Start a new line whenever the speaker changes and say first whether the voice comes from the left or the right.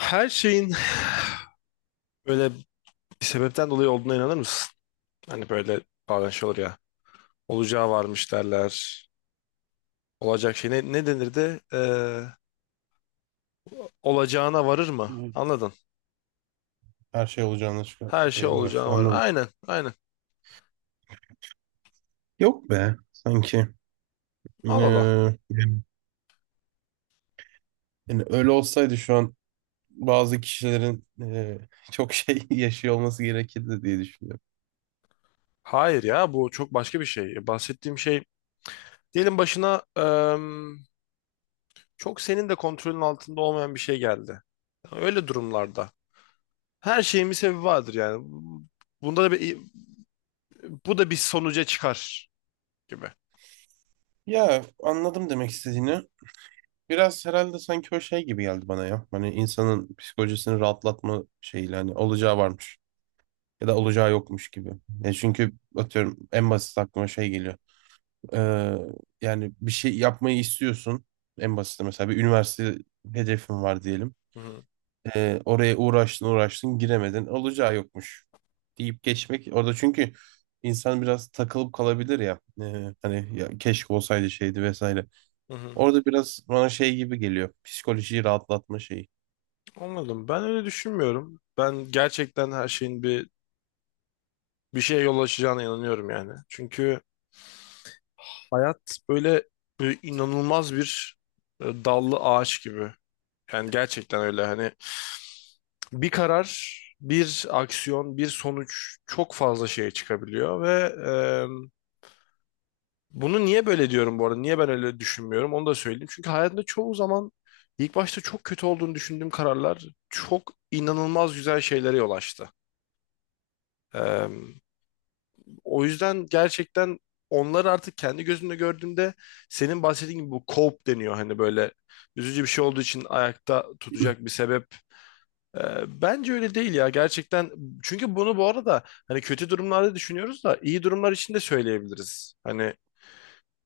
left: Her şeyin böyle bir sebepten dolayı olduğuna inanır mısın? Hani böyle bazen şey olur ya. Olacağı varmış derler. Olacak şey ne, ne denir de olacağına varır mı?
right: Hı.
left: Anladın.
right: Her şey olacağına çıkıyor.
left: Her şey
right: Favor.
left: olacağına varır.
right: Anladım.
left: Aynen aynen.
right: Yok be. Sanki.
left: Al al
right: Ee, Yani öyle olsaydı şu an bazı kişilerin çok şey yaşıyor olması gerekirdi diye düşünüyorum.
left: Hayır ya bu çok başka bir şey. Bahsettiğim şey diyelim başına çok senin de kontrolün altında olmayan bir şey geldi. Öyle durumlarda. Her şeyin bir sebebi vardır yani. Bunda da bir, bu da bir sonuca çıkar gibi.
right: Ya anladım demek istediğini. Biraz herhalde sanki o şey gibi geldi bana ya. Hani insanın psikolojisini rahatlatma şeyiyle hani olacağı varmış ya da olacağı yokmuş gibi. E çünkü atıyorum en basit aklıma şey geliyor. Ee, Yani bir şey yapmayı istiyorsun. En basiti mesela bir üniversite hedefin var diyelim.
left: Hı hı.
right: Oraya uğraştın uğraştın giremedin. Olacağı yokmuş deyip geçmek. Orada çünkü insan biraz takılıp kalabilir ya. Hani ya keşke olsaydı şeydi vesaire.
left: Hı hı.
right: Orada biraz bana şey gibi geliyor. Psikolojiyi rahatlatma şeyi.
left: Anladım. Ben öyle düşünmüyorum. Ben gerçekten her şeyin bir şeye yol açacağına inanıyorum yani. Çünkü hayat böyle, böyle inanılmaz bir dallı ağaç gibi. Yani gerçekten öyle hani bir karar, bir aksiyon, bir sonuç çok fazla şeye çıkabiliyor ve bunu niye böyle diyorum bu arada? Niye ben öyle düşünmüyorum? Onu da söyleyeyim. Çünkü hayatımda çoğu zaman ilk başta çok kötü olduğunu düşündüğüm kararlar çok inanılmaz güzel şeylere yol açtı. Ee, O yüzden gerçekten onları artık kendi gözümle gördüğümde senin bahsettiğin gibi bu cope deniyor. Hani böyle üzücü bir şey olduğu için ayakta tutacak bir sebep. Bence öyle değil ya. Gerçekten çünkü bunu bu arada hani kötü durumlarda düşünüyoruz da iyi durumlar için de söyleyebiliriz. Hani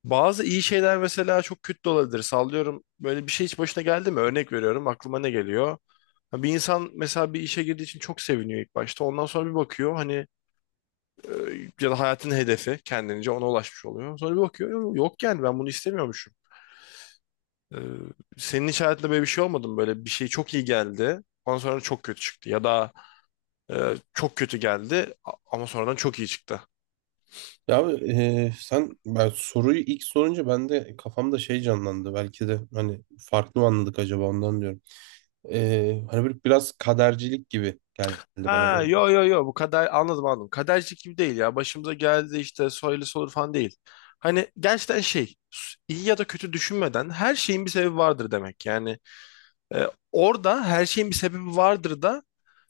left: bazı iyi şeyler mesela çok kötü de olabilir. Sallıyorum, böyle bir şey hiç başına geldi mi? Örnek veriyorum, aklıma ne geliyor? Ha, bir insan mesela bir işe girdiği için çok seviniyor ilk başta. Ondan sonra bir bakıyor hani, ya da hayatın hedefi kendince ona ulaşmış oluyor. Sonra bir bakıyor yok yani ben bunu istemiyormuşum." Ee, Senin hiç hayatında böyle bir şey olmadı mı? Böyle bir şey çok iyi geldi. Ondan sonra çok kötü çıktı. Ya da çok kötü geldi ama sonradan çok iyi çıktı.
right: Ya abi, sen ben soruyu ilk sorunca ben de kafamda şey canlandı. Belki de hani farklı mı anladık acaba ondan diyorum. Hani böyle biraz kadercilik gibi geldi bana.
left: Ha, yo yo yo, bu kadar anladım anladım. Kaderci gibi değil ya. Başımıza geldi işte, söylesi olur falan değil. Hani gerçekten şey, iyi ya da kötü düşünmeden her şeyin bir sebebi vardır demek. Yani orada her şeyin bir sebebi vardır da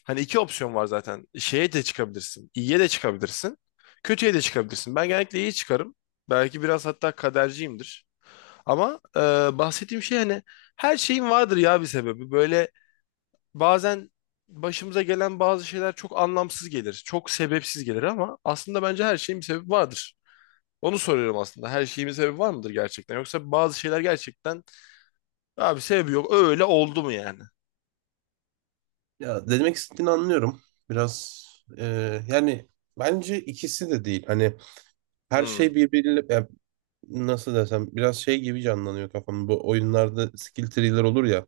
left: hani iki opsiyon var zaten. Şeye de çıkabilirsin. İyiye de çıkabilirsin. Kötüye de çıkabilirsin. Ben genellikle iyi çıkarım. Belki biraz hatta kaderciyimdir. Ama bahsettiğim şey hani her şeyin vardır ya bir sebebi. Böyle bazen başımıza gelen bazı şeyler çok anlamsız gelir. Çok sebepsiz gelir ama aslında bence her şeyin bir sebebi vardır. Onu soruyorum aslında. Her şeyin bir sebebi var mıdır gerçekten? Yoksa bazı şeyler gerçekten abi sebebi yok, öyle oldu mu yani?
right: Ya ne demek istediğini anlıyorum. Biraz e, yani bence ikisi de değil. Hani her
left: Hmm.
right: şey birbiriyle ya nasıl desem biraz şey gibi canlanıyor kafamda. Bu oyunlarda skill tree'ler olur ya.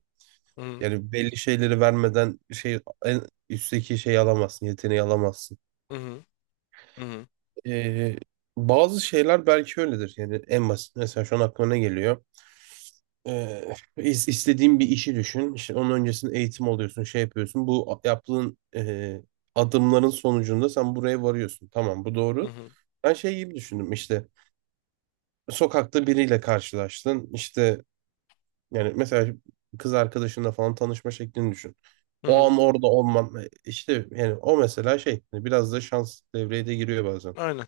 left: Hı hı
right: Yani belli şeyleri vermeden şey en üstteki şeyi alamazsın, yeteneği alamazsın.
left: hı hı
right: Ee, Bazı şeyler belki öyledir. Yani en basit mesela şu an aklıma ne geliyor? İstediğin bir işi düşün. İşte onun öncesinde eğitim alıyorsun, şey yapıyorsun. Yaptığın adımların sonucunda sen buraya varıyorsun. Tamam, bu doğru.
left: hı
right: Ben şey gibi düşündüm işte. Sokakta biriyle karşılaştın. İşte yani mesela kız arkadaşınla falan tanışma şeklini düşün.
left: hı
right: O
left: hı.
right: an orada olman işte yani o mesela şey hani biraz da şans devreye de giriyor bazen.
left: Aynen.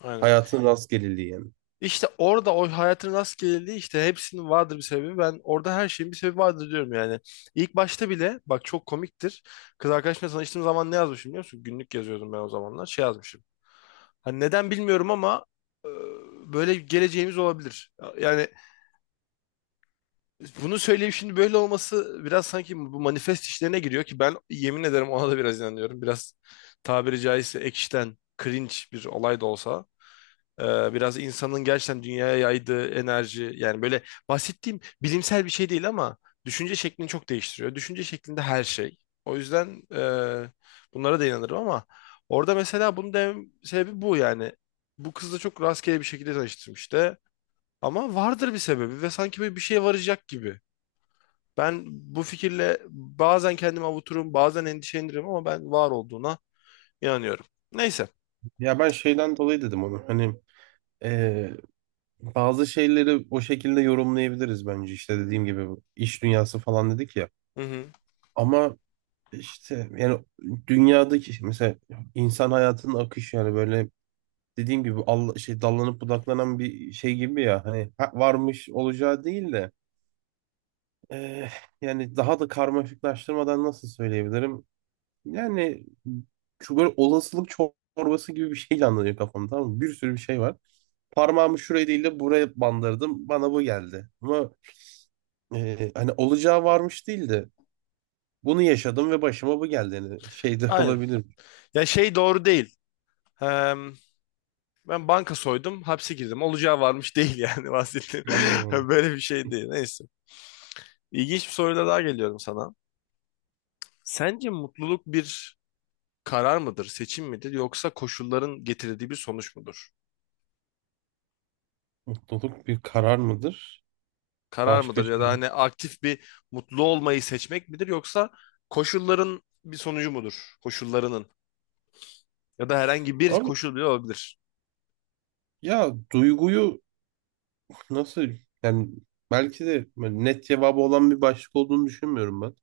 left: Aynen.
right: Hayatın rastgeleliği yani.
left: İşte orada o hayatın rastgeleliği, işte hepsinin vardır bir sebebi. Ben orada her şeyin bir sebebi vardır diyorum yani. İlk başta bile bak, çok komiktir. Kız arkadaşımla tanıştığım zaman ne yazmışım biliyor musun? Günlük yazıyordum ben o zamanlar. Şey yazmışım. Hani neden bilmiyorum ama e, böyle geleceğimiz olabilir. Yani bunu söyleyip şimdi böyle olması biraz sanki bu manifest işlerine giriyor ki ben yemin ederim ona da biraz inanıyorum. Biraz tabiri caizse ekşiden cringe bir olay da olsa. Biraz insanın gerçekten dünyaya yaydığı enerji yani, böyle bahsettiğim bilimsel bir şey değil ama düşünce şeklini çok değiştiriyor. Düşünce şeklinde her şey. O yüzden bunlara da inanırım ama orada mesela bunun dem sebebi bu yani. Bu kızla çok rastgele bir şekilde tanıştım işte. Ama vardır bir sebebi ve sanki böyle bir şeye varacak gibi. Ben bu fikirle bazen kendimi avuturum, bazen endişelenirim ama ben var olduğuna inanıyorum. Neyse.
right: Ya ben şeyden dolayı dedim onu. Hani bazı şeyleri o şekilde yorumlayabiliriz bence işte dediğim gibi bu iş dünyası falan dedik ya.
left: Hı hı.
right: Ama işte yani dünyadaki işte mesela insan hayatının akışı yani böyle dediğim gibi Allah, şey dallanıp budaklanan bir şey gibi ya hani varmış olacağı değil de eh, yani daha da karmaşıklaştırmadan nasıl söyleyebilirim? Yani şu böyle olasılık çorbası gibi bir şeyle anlatıyor kafamda, tamam mı? Bir sürü bir şey var. Parmağımı şuraya değil de buraya bandırdım. Bana bu geldi. Hani olacağı varmış değil de bunu yaşadım ve başıma bu geldi. Yani şey de
left: Aynen.
right: olabilir.
left: Ya şey doğru değil. Ben banka soydum, hapse girdim. Olacağı varmış değil yani bahsettiğim.
right: Anladım onu.
left: Böyle bir şey değil. Neyse. İlginç bir soruyla daha geliyorum sana. Sence mutluluk bir karar mıdır, seçim midir, yoksa koşulların getirdiği bir sonuç mudur?
right: Mutluluk bir karar mıdır?
left: Karar
right: Başka
left: mıdır ya da
right: şey.
left: hani aktif bir mutlu olmayı seçmek midir, yoksa koşulların bir sonucu mudur? Koşullarının, ya da herhangi bir
right: Abi
left: koşul bile olabilir.
right: ya duyguyu nasıl yani belki de böyle net cevabı olan bir başlık olduğunu düşünmüyorum ben.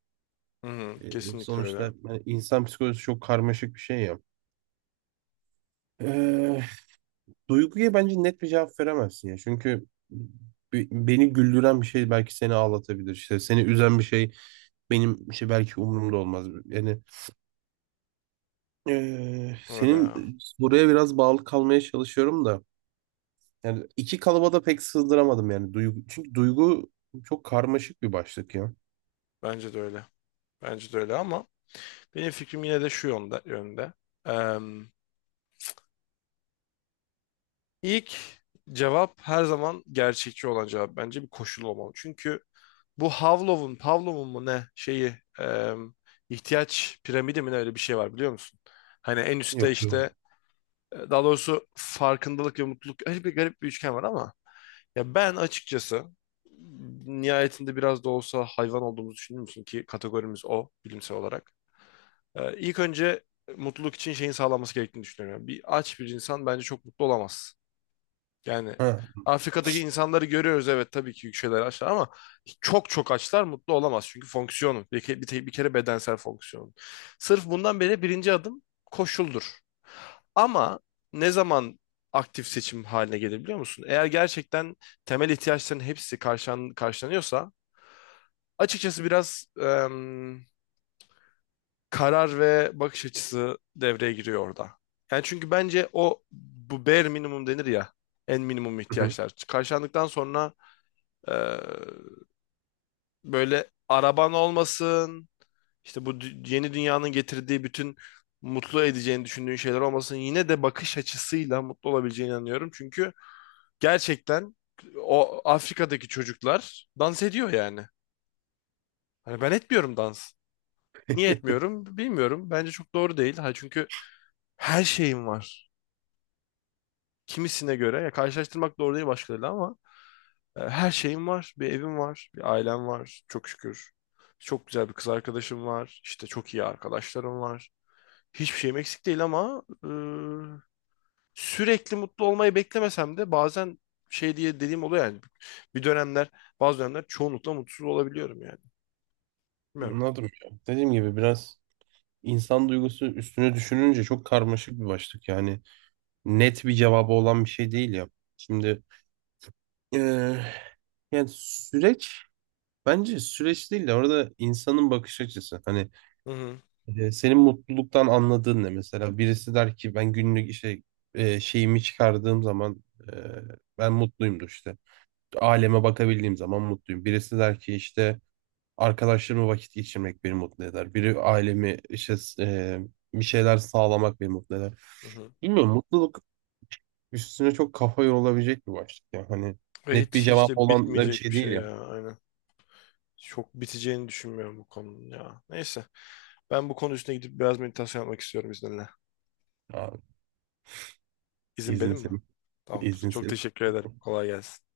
left: Hı hı, kesinlikle öyle.
right: Sonuçta hani insan psikolojisi çok karmaşık bir şey ya. Ee, Duyguya bence net bir cevap veremezsin ya. Çünkü beni güldüren bir şey belki seni ağlatabilir. İşte seni üzen bir şey benim şey belki umurumda olmaz. Yani
left: Öyle
right: senin
left: ya.
right: buraya biraz bağlı kalmaya çalışıyorum da. Yani iki kalıba da pek sığdıramadım yani duygu. Çünkü duygu çok karmaşık bir başlık ya.
left: Bence de öyle. Bence de öyle ama benim fikrim yine de şu yönde. İlk cevap, her zaman gerçekçi olan cevap, bence bir koşul olmalı. Çünkü bu Havlov'un, Pavlov'un mu ne şeyi, e, ihtiyaç piramidi mi, ne, öyle bir şey var biliyor musun? Hani en üstte
right: Yok
left: işte
right: duygu.
left: daha doğrusu farkındalık ve mutluluk, öyle bir garip bir üçgen var ama ya ben açıkçası nihayetinde biraz da olsa hayvan olduğumuzu düşündüğüm için, ki kategorimiz o bilimsel olarak. İlk önce mutluluk için şeyin sağlanması gerektiğini düşünüyorum. Yani bir aç bir insan bence çok mutlu olamaz. Yani
right: Ha.
left: Afrika'daki insanları görüyoruz, evet tabii ki yükselir açlar ama çok çok açlar mutlu olamaz. Çünkü fonksiyonu bir, ke- bir, te- bir kere bedensel fonksiyonu. Sırf bundan beri birinci adım koşuldur. Ama ne zaman aktif seçim haline gelir biliyor musun? Eğer gerçekten temel ihtiyaçların hepsi karşılanıyorsa, açıkçası biraz karar ve bakış açısı devreye giriyor orada. Yani çünkü bence o, bu bare minimum denir ya, en minimum ihtiyaçlar karşılandıktan sonra Ee, böyle araban olmasın, işte bu yeni dünyanın getirdiği bütün mutlu edeceğini düşündüğün şeyler olmasın, yine de bakış açısıyla mutlu olabileceğine inanıyorum. Çünkü gerçekten o Afrika'daki çocuklar dans ediyor yani. Hani ben etmiyorum dans. Niye etmiyorum bilmiyorum. Bence çok doğru değil. Ha çünkü her şeyim var. Kimisine göre, ya, karşılaştırmak doğru değil başkalarıyla ama her şeyim var. Bir evim var, bir ailem var çok şükür. Çok güzel bir kız arkadaşım var. İşte çok iyi arkadaşlarım var. Hiçbir şeyim eksik değil ama sürekli mutlu olmayı beklemesem de bazen şey diye dediğim oluyor yani. Bir dönemler, bazı dönemler çoğunlukla mutsuz olabiliyorum yani. Bilmiyorum.
right: Anladım ya. Dediğim gibi biraz insan duygusu üstüne düşününce çok karmaşık bir başlık. Yani net bir cevabı olan bir şey değil ya. Şimdi eee, yani süreç bence süreç değil de orada insanın bakış açısı. Hani
left: Hı hı,
right: Senin mutluluktan anladığın ne mesela? Birisi der ki ben günlük işte şeyimi çıkardığım zaman e, ben mutluyumdur işte. Aleme bakabildiğim zaman mutluyum. Birisi der ki işte arkadaşlarımla vakit geçirmek beni mutlu eder. Biri ailemi işte e, bir şeyler sağlamak beni mutlu eder.
left: hı hı.
right: Bilmiyorum, mutluluk üstüne çok kafa yorulabilecek bir başlık. Yani hani
left: Ve
right: net bir
left: hiç hiç
right: cevap
left: de
right: olan da bir
left: bitmeyecek
right: şey
left: bir
right: değil
left: şey
right: ya.
left: ya. Aynen. Çok biteceğini düşünmüyorum bu konunun ya. Neyse. Ben bu konu üstüne gidip biraz meditasyon yapmak istiyorum izninle.
right: Abi,
left: İzin
right: izin
left: benim mi?
right: senin.
left: Tamamdır.
right: İzin
left: Çok
right: senin.
left: teşekkür ederim. Kolay gelsin.